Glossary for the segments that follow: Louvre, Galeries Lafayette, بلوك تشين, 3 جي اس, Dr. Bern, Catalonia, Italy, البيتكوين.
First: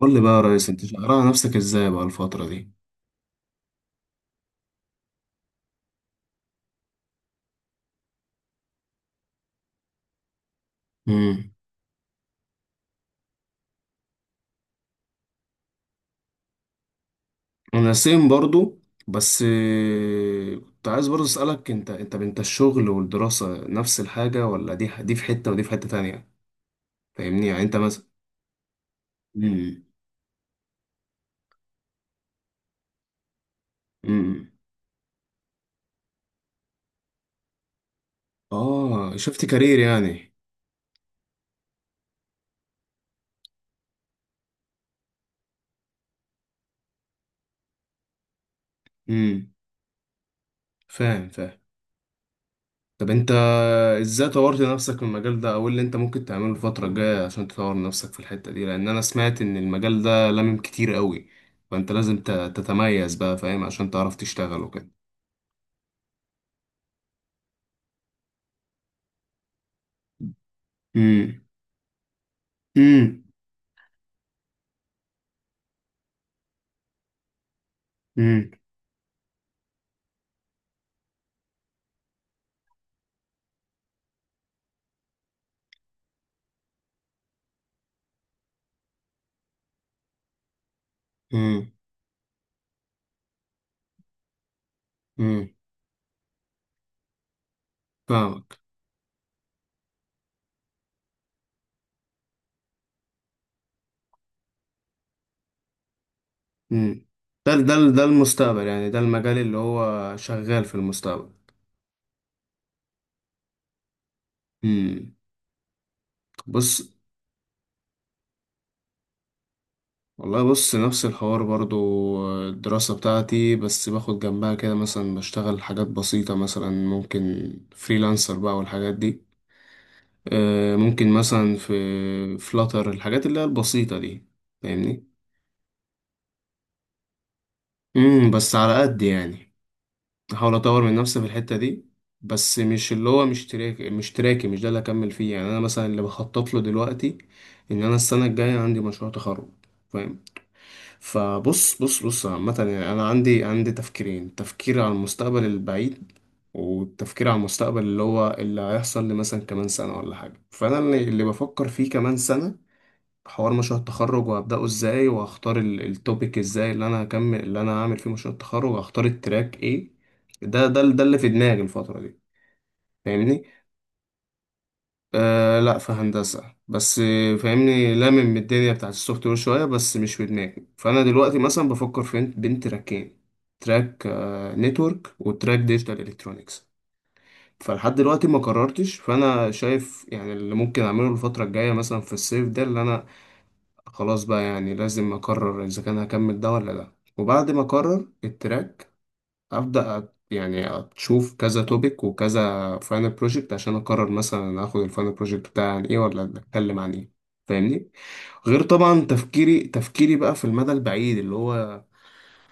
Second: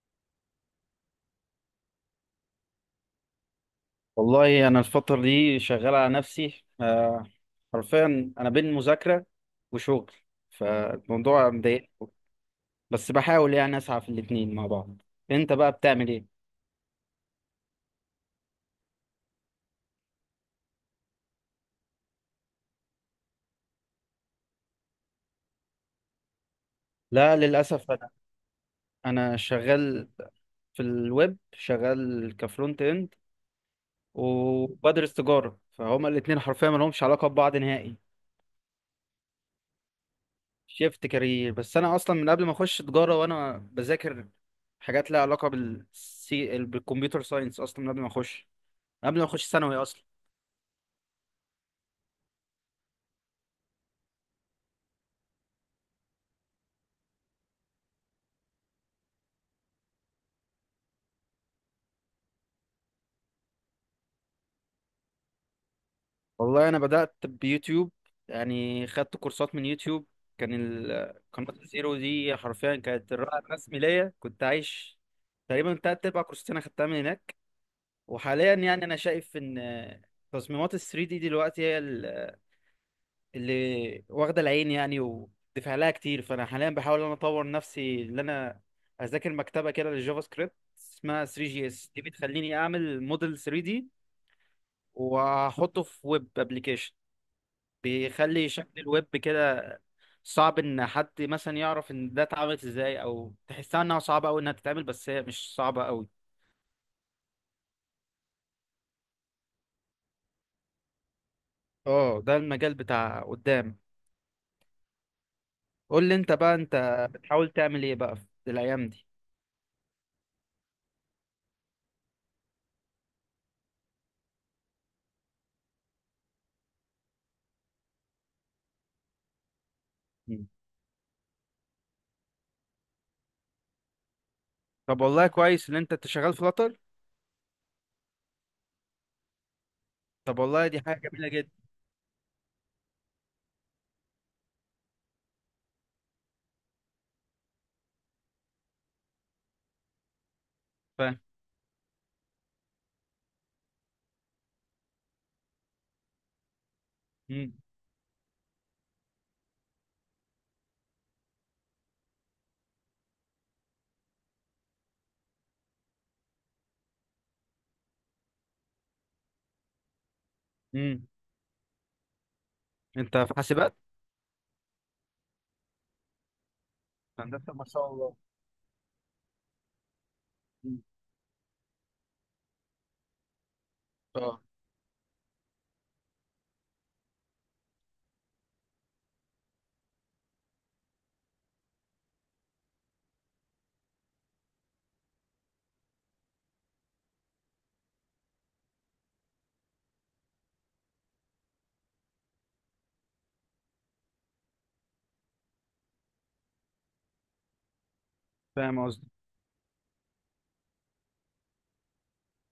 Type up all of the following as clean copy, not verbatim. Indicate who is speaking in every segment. Speaker 1: قول لي بقى يا ريس، انت شغال على نفسك ازاي بقى الفترة دي؟
Speaker 2: والله انا الفتره دي شغال على نفسي حرفيا انا بين مذاكره وشغل، فالموضوع
Speaker 1: امم.
Speaker 2: مضايق. بس بحاول يعني اسعى في الاتنين مع بعض. انت بقى بتعمل ايه؟
Speaker 1: انا سيم برضو. بس كنت عايز برضو اسألك، انت الشغل والدراسة نفس الحاجة، ولا دي في حتة ودي في حتة تانية؟
Speaker 2: لا
Speaker 1: فاهمني؟ يعني انت
Speaker 2: للاسف،
Speaker 1: مثلا.
Speaker 2: انا
Speaker 1: امم،
Speaker 2: شغال في الويب، شغال كفرونت اند،
Speaker 1: امم.
Speaker 2: وبدرس تجاره، فهما الاتنين حرفيا ما لهمش علاقه ببعض نهائي.
Speaker 1: اه، شفت كارير يعني.
Speaker 2: شيفت كارير، بس انا اصلا من قبل ما اخش تجاره وانا بذاكر حاجات لها علاقه بالكمبيوتر ساينس، اصلا من قبل ما اخش قبل ما اخش
Speaker 1: امم.
Speaker 2: ثانوي اصلا.
Speaker 1: فاهم، فاهم. طب انت، ازاي طورت نفسك في المجال ده، او ايه اللي انت ممكن تعمله الفترة الجاية عشان تطور نفسك في الحتة دي، لان انا سمعت ان المجال ده كتير قوي، فانت لازم تتميز بقى، فاهم؟ عشان تعرف تشتغل وكده.
Speaker 2: والله انا بدات بيوتيوب، يعني خدت كورسات من يوتيوب. كان
Speaker 1: امم،
Speaker 2: قناه الزيرو دي حرفيا كانت
Speaker 1: امم،
Speaker 2: الرائد الرسمي ليا، كنت عايش. تقريبا تلات ارباع كورسات انا خدتها من هناك.
Speaker 1: امم،
Speaker 2: وحاليا يعني انا شايف ان تصميمات ال 3 دي دلوقتي هي اللي واخده العين يعني، ودفع لها كتير، فانا حاليا بحاول ان انا اطور نفسي، ان انا اذاكر مكتبه كده للجافا سكريبت اسمها 3 جي
Speaker 1: امم،
Speaker 2: اس دي، بتخليني اعمل موديل 3 دي
Speaker 1: امم.
Speaker 2: واحطه في ويب ابلكيشن، بيخلي
Speaker 1: فاهمك.
Speaker 2: شكل الويب كده صعب ان حد مثلا يعرف ان ده اتعملت ازاي، او تحسها انها صعبه قوي انها تتعمل، بس هي مش صعبه قوي.
Speaker 1: امم. ده ده ده المستقبل، يعني ده المجال اللي هو شغال في المستقبل.
Speaker 2: اه، ده المجال بتاع قدام.
Speaker 1: امم.
Speaker 2: قول لي انت بقى
Speaker 1: بص،
Speaker 2: انت بتحاول تعمل ايه بقى في الايام دي؟
Speaker 1: والله بص، نفس الحوار برضو. الدراسة بتاعتي، بس باخد جنبها كده، مثلا بشتغل حاجات بسيطة، مثلا ممكن فريلانسر بقى والحاجات دي.
Speaker 2: مم.
Speaker 1: ممكن مثلا في فلاتر، الحاجات اللي هي البسيطة دي.
Speaker 2: طب
Speaker 1: فاهمني؟
Speaker 2: والله كويس ان انت شغال فلاتر.
Speaker 1: امم. بس على قد يعني،
Speaker 2: طب
Speaker 1: احاول
Speaker 2: والله دي
Speaker 1: اطور من
Speaker 2: حاجه
Speaker 1: نفسي في
Speaker 2: جميله
Speaker 1: الحتة
Speaker 2: جدا.
Speaker 1: دي. بس مش اللي هو، مش تراكي، مش ده اللي اكمل فيه. يعني انا مثلا اللي بخطط له دلوقتي ان انا السنة الجاية عندي مشروع تخرج، فاهم؟
Speaker 2: فاهم.
Speaker 1: فبص، بص، عامة يعني أنا عندي تفكيرين: تفكير على المستقبل البعيد، والتفكير على
Speaker 2: مم.
Speaker 1: المستقبل اللي هو اللي هيحصل لي مثلا كمان سنة ولا حاجة. فأنا اللي بفكر فيه كمان سنة، حوار مشروع التخرج، وهبدأه ازاي، وهختار التوبيك ازاي اللي أنا هكمل، اللي أنا هعمل فيه مشروع التخرج، وهختار التراك ايه. ده
Speaker 2: مم.
Speaker 1: اللي في دماغي الفترة دي.
Speaker 2: انت في
Speaker 1: فاهمني؟
Speaker 2: حاسبات؟
Speaker 1: آه، لا، في هندسة. بس
Speaker 2: هندسه، ما شاء
Speaker 1: فاهمني،
Speaker 2: الله.
Speaker 1: الدنيا بتاعت السوفت وير شوية، بس مش في دماغي.
Speaker 2: مم.
Speaker 1: فأنا دلوقتي مثلا بفكر في بين تراكين: تراك
Speaker 2: اه،
Speaker 1: نتورك، وتراك ديجيتال الكترونيكس. فلحد دلوقتي ما قررتش. فأنا شايف يعني اللي ممكن أعمله الفترة الجاية، مثلا في الصيف ده اللي أنا، خلاص بقى يعني لازم أقرر إذا كان هكمل ده ولا لأ. وبعد ما أقرر التراك، يعني اشوف كذا توبيك وكذا فاينل بروجكت عشان اقرر مثلا اخد الفاينل بروجكت بتاعي عن ايه، ولا اتكلم عن ايه، فاهمني؟ غير
Speaker 2: فاهم
Speaker 1: طبعا
Speaker 2: قصدي.
Speaker 1: تفكيري بقى في المدى البعيد، اللي هو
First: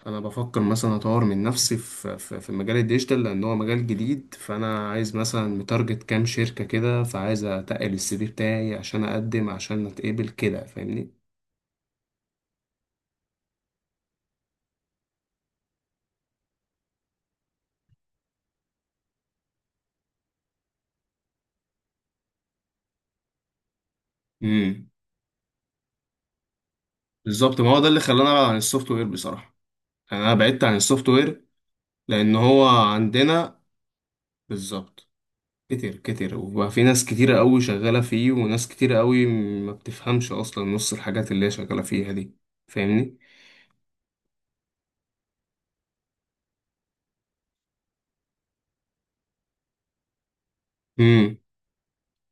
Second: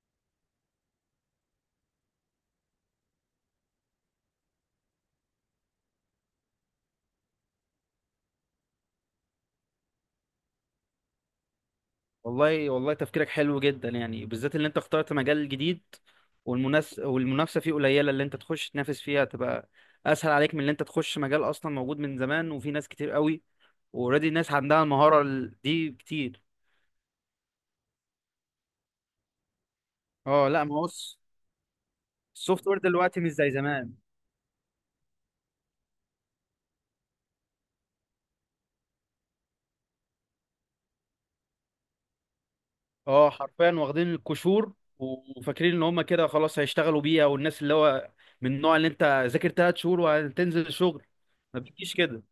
Speaker 1: انا بفكر مثلا اطور من نفسي في في مجال الديجيتال، لان هو مجال جديد. فانا عايز مثلا متارجت كام شركة كده، فعايز اتقل السي في بتاعي عشان اقدم عشان اتقبل كده، فاهمني؟
Speaker 2: والله والله تفكيرك حلو جدا، يعني بالذات اللي انت اخترت مجال جديد والمنافسه فيه قليله، اللي انت تخش تنافس فيها تبقى اسهل عليك من اللي انت تخش مجال اصلا موجود من زمان وفي ناس كتير قوي اوريدي ناس عندها
Speaker 1: امم.
Speaker 2: المهاره دي كتير.
Speaker 1: بالظبط، ما هو ده اللي خلاني ابعد عن السوفت وير بصراحة. يعني انا
Speaker 2: اه
Speaker 1: بعدت
Speaker 2: لا، ما
Speaker 1: عن
Speaker 2: هو
Speaker 1: السوفت وير لان
Speaker 2: السوفت
Speaker 1: هو
Speaker 2: وير دلوقتي مش زي
Speaker 1: عندنا،
Speaker 2: زمان.
Speaker 1: بالظبط، كتير كتير، وبقى في ناس كتيرة قوي شغالة فيه، وناس كتيرة قوي ما بتفهمش اصلا نص الحاجات اللي هي شغالة فيها دي. فاهمني؟
Speaker 2: اه حرفيا واخدين القشور، وفاكرين ان هم كده خلاص هيشتغلوا بيها، والناس اللي هو من النوع اللي انت ذاكر ثلاث شهور وهتنزل الشغل، ما بتجيش كده.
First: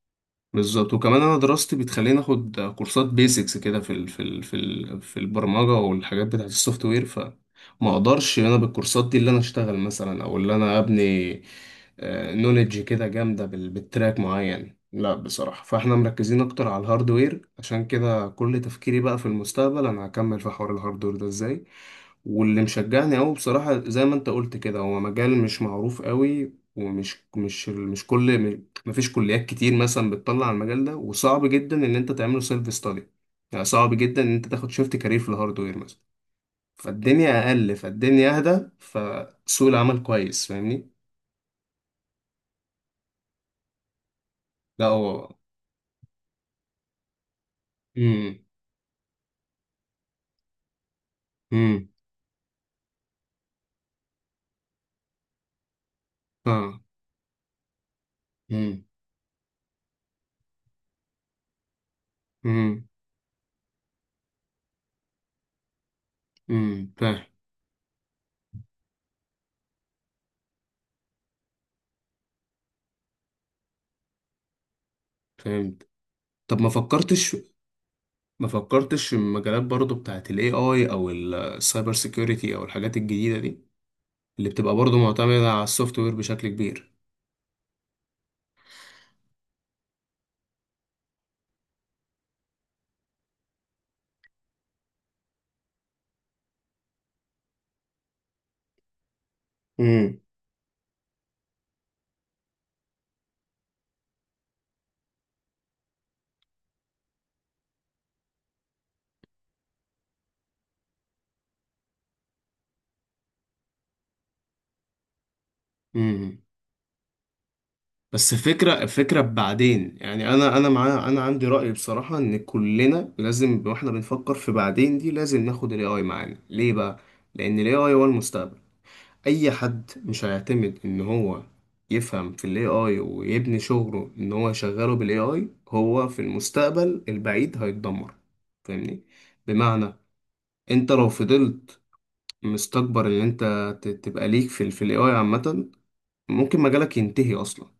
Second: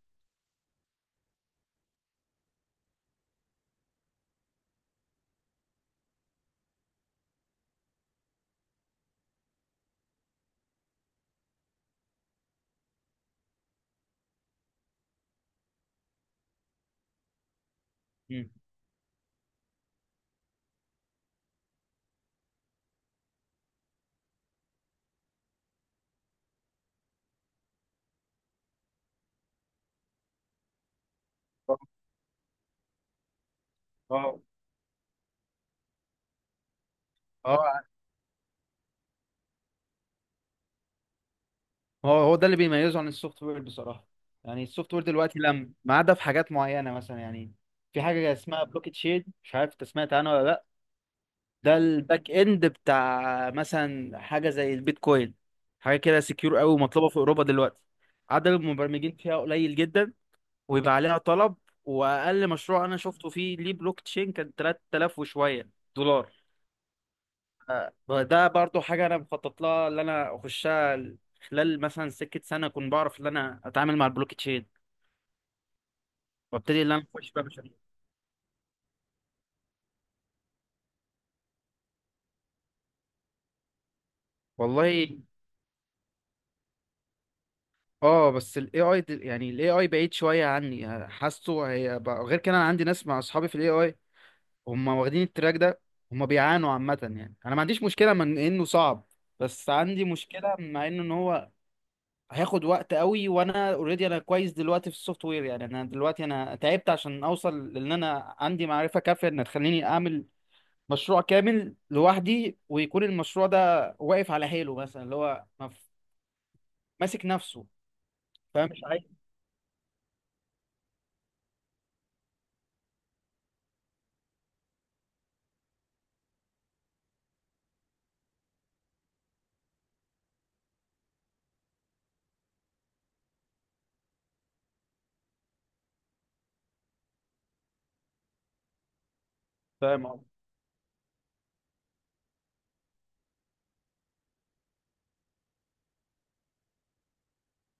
Speaker 1: بالظبط. وكمان انا دراستي بتخليني اخد كورسات بيسكس كده في البرمجه، والحاجات بتاعه السوفت وير، فما اقدرش انا بالكورسات دي اللي انا اشتغل مثلا، او اللي انا ابني نولج كده جامده بالتراك معين. لا بصراحه، فاحنا مركزين اكتر على الهاردوير، عشان كده
Speaker 2: مم.
Speaker 1: كل تفكيري بقى في المستقبل انا هكمل في حوار الهاردوير ده ازاي. واللي مشجعني قوي بصراحة، زي ما انت قلت كده، هو مجال مش معروف قوي، ومش مش مش كل، مفيش كليات كتير مثلا بتطلع على المجال ده، وصعب جدا ان انت تعمله سيلف ستادي. يعني صعب جدا ان
Speaker 2: اه
Speaker 1: انت تاخد شيفت كارير في الهاردوير مثلا، فالدنيا اقل،
Speaker 2: اه.
Speaker 1: فالدنيا اهدى، فسوق العمل كويس، فاهمني؟
Speaker 2: هو هو ده اللي بيميزه عن السوفت وير بصراحة، يعني
Speaker 1: لا
Speaker 2: السوفت وير
Speaker 1: هو.
Speaker 2: دلوقتي لم ما عدا في حاجات معينة مثلا يعني. في حاجة
Speaker 1: امم،
Speaker 2: اسمها بلوكت شيد، مش عارف انت سمعت عنها ولا لا؟ ده
Speaker 1: امم.
Speaker 2: الباك اند بتاع مثلا حاجة زي البيتكوين، حاجة كده سكيور قوي
Speaker 1: اه.
Speaker 2: ومطلوبة في أوروبا دلوقتي، عدد
Speaker 1: امم،
Speaker 2: المبرمجين فيها قليل جدا، ويبقى عليها طلب. وأقل مشروع
Speaker 1: امم،
Speaker 2: أنا شفته فيه ليه بلوك تشين كان 3000 وشوية دولار.
Speaker 1: امم. فاهم.
Speaker 2: ده برضو حاجة أنا مخطط لها، اللي أنا أخشها خلال مثلا سكة سنة أكون بعرف إن أنا أتعامل مع البلوك تشين،
Speaker 1: فهمت. طب ما
Speaker 2: وأبتدي إن أنا أخش
Speaker 1: فكرتش
Speaker 2: بقى مشاريع.
Speaker 1: ما فكرتش في المجالات برضو بتاعت الاي اي، او السايبر سيكيورتي، او الحاجات الجديدة دي اللي بتبقى برضو
Speaker 2: والله
Speaker 1: معتمدة على السوفت وير بشكل كبير؟
Speaker 2: اه، بس الاي اي، يعني الاي اي بعيد شويه عني، حاسه هي بقى غير كده. انا عندي ناس مع اصحابي في الاي اي، هم واخدين التراك ده، هم بيعانوا عامه، يعني انا ما عنديش مشكله من انه صعب، بس عندي
Speaker 1: امم،
Speaker 2: مشكله مع انه ان هو هياخد وقت قوي. وانا اوريدي انا كويس دلوقتي في السوفت وير، يعني انا دلوقتي انا تعبت عشان اوصل، لان انا عندي معرفة كافية ان تخليني اعمل مشروع كامل لوحدي، ويكون المشروع ده واقف على حيله، مثلا اللي هو
Speaker 1: امم.
Speaker 2: ماسك نفسه.
Speaker 1: بس
Speaker 2: فاهم، مش
Speaker 1: فكرة،
Speaker 2: عايز.
Speaker 1: فكرة بعدين. يعني أنا عندي رأي بصراحة، إن كلنا لازم وإحنا بنفكر في بعدين دي، لازم ناخد ال AI معانا، ليه بقى؟ لأن ال AI هو المستقبل. أي حد مش هيعتمد إن هو يفهم في ال AI، ويبني شغله إن هو يشغله بال AI، هو في المستقبل البعيد هيتدمر. فاهمني؟ بمعنى،
Speaker 2: فاهم قصدي.
Speaker 1: أنت لو فضلت مستكبر إن أنت تبقى ليك في ال في ال AI عامة، ممكن مجالك ينتهي أصلا.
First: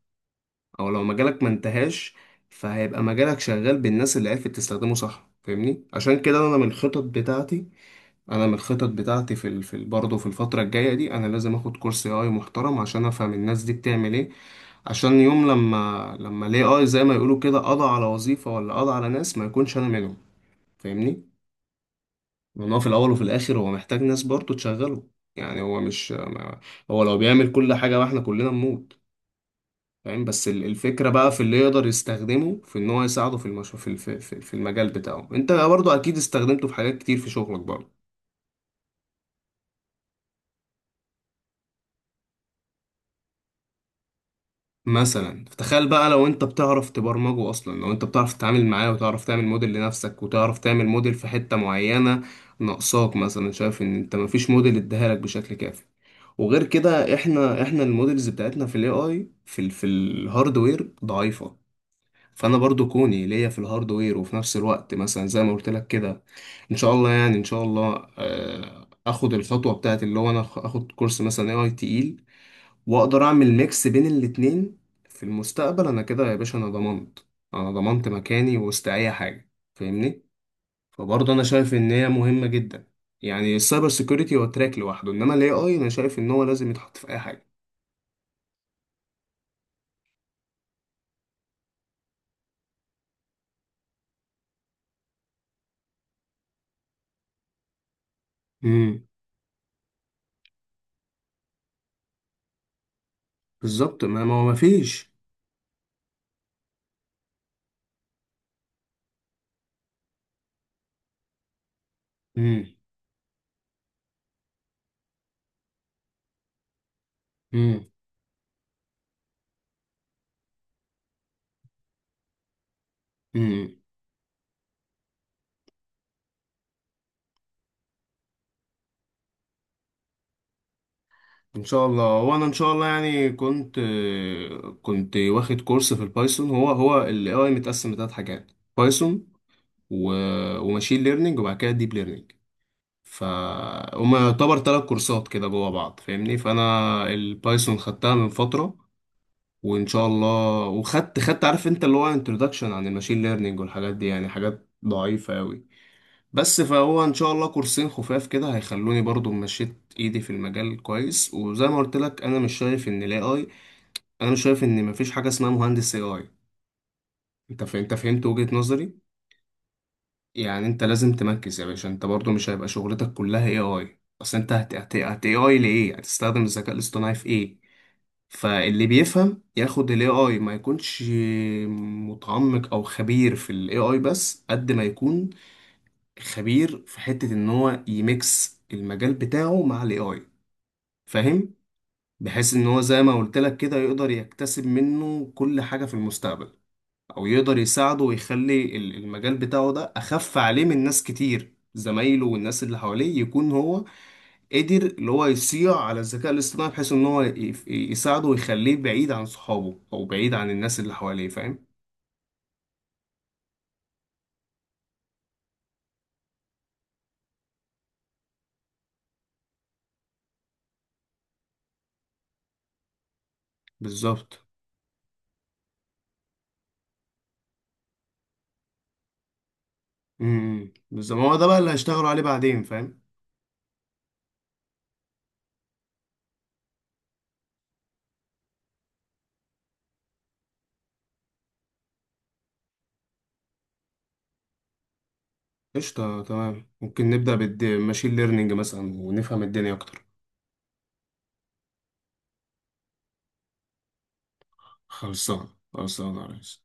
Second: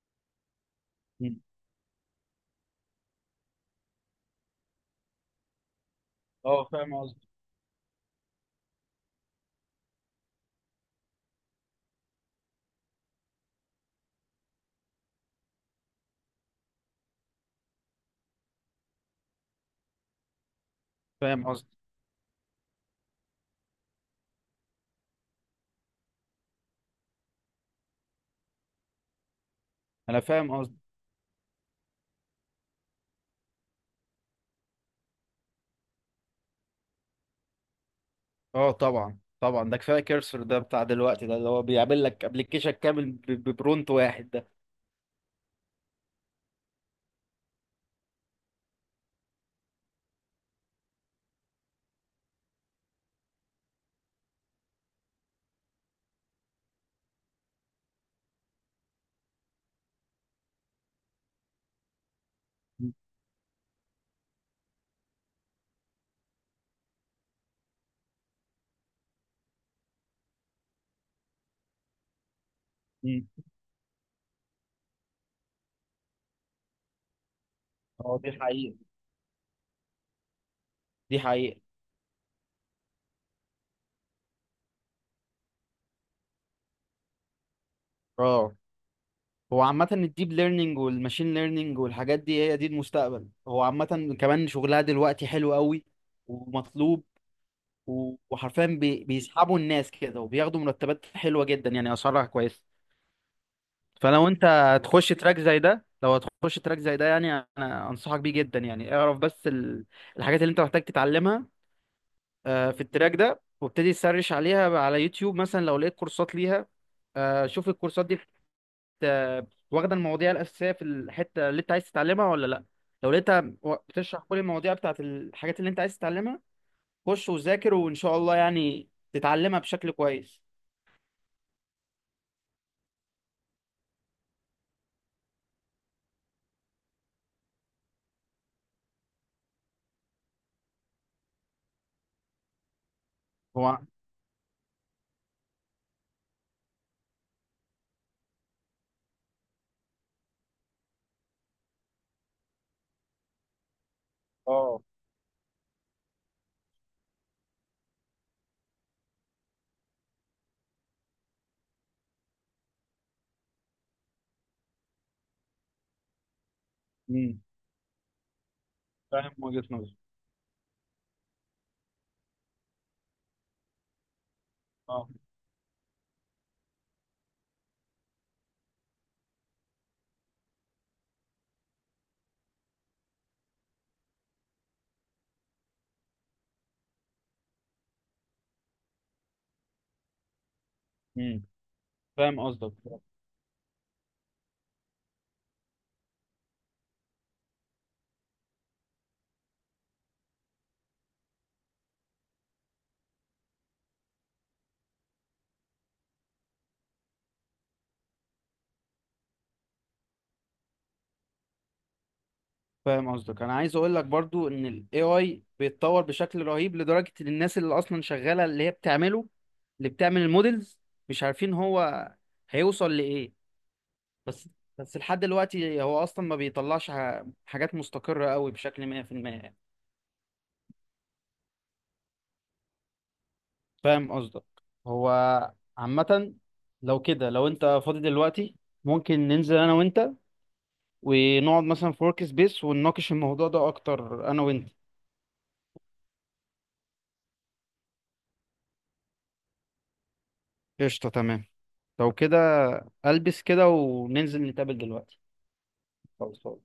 Speaker 1: او لو
Speaker 2: مم.
Speaker 1: مجالك ما انتهاش، فهيبقى مجالك شغال بالناس اللي عرفت تستخدمه صح، فاهمني؟ عشان كده، انا
Speaker 2: اه.
Speaker 1: من
Speaker 2: فاهم
Speaker 1: الخطط
Speaker 2: قصدي.
Speaker 1: بتاعتي، في ال... برضه في الفتره الجايه دي، انا لازم اخد كورس اي اي محترم عشان افهم الناس دي بتعمل ايه، عشان يوم لما الاي اي زي ما يقولوا كده قضى على وظيفه ولا قضى على ناس، ما يكونش انا منهم، فاهمني؟
Speaker 2: فاهم قصدي.
Speaker 1: لان هو في الاول وفي الاخر هو محتاج ناس برضه تشغله. يعني هو مش ما- هو لو بيعمل كل حاجه واحنا كلنا نموت،
Speaker 2: انا
Speaker 1: فاهم؟ بس
Speaker 2: فاهم قصدي.
Speaker 1: الفكرة بقى في اللي يقدر يستخدمه في ان هو يساعده في المش... في الف... في في المجال بتاعه. انت برضو اكيد استخدمته في حاجات كتير في شغلك برضو.
Speaker 2: اه طبعا طبعا، ده كفايه كيرسر ده بتاع دلوقتي، ده اللي هو بيعمل لك ابلكيشن كامل ببرونت واحد ده.
Speaker 1: مثلا تخيل بقى، لو انت بتعرف تبرمجه اصلا، لو انت بتعرف تتعامل معاه، وتعرف تعمل موديل لنفسك، وتعرف تعمل موديل في حتة معينة ناقصاك، مثلا شايف ان انت مفيش موديل اداها لك بشكل كافي. وغير كده، احنا الموديلز بتاعتنا في الاي اي، في ال... في الهاردوير ضعيفة. فانا برضو
Speaker 2: مم.
Speaker 1: كوني ليا في الهاردوير وفي نفس الوقت مثلا زي ما قلت لك كده، ان شاء الله يعني، ان شاء الله اخد الخطوه بتاعت اللي هو انا اخد كورس مثلا اي اي تقيل، واقدر
Speaker 2: مم.
Speaker 1: اعمل ميكس بين الاتنين. في المستقبل انا كده يا باشا، انا ضمنت، انا ضمنت
Speaker 2: اه، دي
Speaker 1: مكاني
Speaker 2: حقيقة.
Speaker 1: وسط اي حاجه، فاهمني؟
Speaker 2: دي
Speaker 1: فبرضه انا
Speaker 2: حقيقة.
Speaker 1: شايف ان هي مهمه جدا. يعني السايبر سيكيورتي هو تراك لوحده، انما الاي اي انا شايف ان هو لازم يتحط في اي حاجه.
Speaker 2: اه، هو عامة الديب ليرنينج والماشين ليرنينج والحاجات دي هي دي المستقبل، هو عامة كمان شغلها دلوقتي حلو قوي ومطلوب، وحرفيا
Speaker 1: امم.
Speaker 2: بيسحبوا الناس كده وبياخدوا مرتبات حلوة جدا، يعني أسعارها كويسة.
Speaker 1: بالظبط، ما
Speaker 2: فلو
Speaker 1: ما هو
Speaker 2: أنت
Speaker 1: ما
Speaker 2: هتخش
Speaker 1: فيش.
Speaker 2: تراك زي ده، لو هتخش تراك زي ده يعني، أنا أنصحك بيه جدا. يعني اعرف بس الحاجات اللي أنت محتاج تتعلمها في التراك ده، وابتدي تسرش عليها على يوتيوب مثلا، لو لقيت كورسات ليها شوف الكورسات دي واخده المواضيع الاساسيه في الحته اللي انت عايز تتعلمها ولا لا. لو لقيتها
Speaker 1: امم.
Speaker 2: بتشرح كل المواضيع بتاعت الحاجات اللي انت عايز تتعلمها، خش وذاكر وان شاء الله يعني تتعلمها بشكل كويس.
Speaker 1: ان شاء الله. وانا ان شاء الله يعني كنت واخد كورس في البايثون. هو هو الاي اي متقسم لثلاث حاجات: بايثون، و... وماشين ليرنينج، وبعد كده ديب ليرنينج. ف،
Speaker 2: هو
Speaker 1: هما يعتبر 3 كورسات كده جوا بعض، فاهمني؟ فانا البايثون خدتها من فتره، وان شاء الله. خدت، عارف انت، اللي هو انتروداكشن عن الماشين ليرنينج والحاجات دي، يعني حاجات
Speaker 2: اه.
Speaker 1: ضعيفه قوي. بس فهو ان شاء الله كورسين خفاف كده هيخلوني برضو مشيت ايدي في المجال كويس. وزي ما قلت لك، انا مش شايف ان الاي اي، انا مش شايف ان مفيش حاجه اسمها مهندس اي اي.
Speaker 2: امم
Speaker 1: انت فهمت وجهه نظري؟
Speaker 2: فاهم وجهة نظري.
Speaker 1: يعني انت لازم تمركز يا باشا، انت برضو مش هيبقى شغلتك كلها اي اي، اصل انت هت هت
Speaker 2: اه.
Speaker 1: هت اي اي لايه؟ هتستخدم الذكاء الاصطناعي في ايه؟ فاللي بيفهم ياخد الاي اي، ما يكونش متعمق او خبير في الاي اي، بس قد ما يكون خبير في حتة ان هو يميكس المجال بتاعه مع الاي اي،
Speaker 2: امم
Speaker 1: فاهم؟
Speaker 2: فاهم
Speaker 1: بحيث ان
Speaker 2: قصدك.
Speaker 1: هو، زي ما قلت لك كده، يقدر يكتسب منه كل حاجة في المستقبل، او يقدر يساعده ويخلي المجال بتاعه ده اخف عليه من ناس كتير، زمايله والناس اللي حواليه، يكون هو قدر اللي هو يصيع على الذكاء الاصطناعي، بحيث ان هو يساعده ويخليه بعيد عن صحابه او بعيد عن الناس اللي حواليه، فاهم؟
Speaker 2: فاهم قصدك. انا عايز اقول لك برضو ان الاي اي بيتطور بشكل رهيب، لدرجه ان الناس اللي اصلا شغاله اللي هي بتعمله، اللي بتعمل المودلز، مش عارفين هو هيوصل لايه.
Speaker 1: بالظبط.
Speaker 2: بس بس لحد دلوقتي هو اصلا ما بيطلعش حاجات مستقرة قوي بشكل 100% يعني.
Speaker 1: امم. بالظبط، ما هو ده بقى اللي هيشتغلوا عليه بعدين، فاهم؟
Speaker 2: فاهم قصدك. هو عامة، لو كده، لو انت فاضي دلوقتي، ممكن ننزل انا وانت، ونقعد مثلا في ورك سبيس، ونناقش الموضوع ده اكتر انا وانت.
Speaker 1: قشطة، تمام. ممكن نبدأ بالماشين ليرنينج مثلا ونفهم الدنيا أكتر.
Speaker 2: قشطة تمام. لو كده البس كده وننزل نتقابل دلوقتي.
Speaker 1: خلصان، خلصان يا
Speaker 2: خلاص.
Speaker 1: ريس.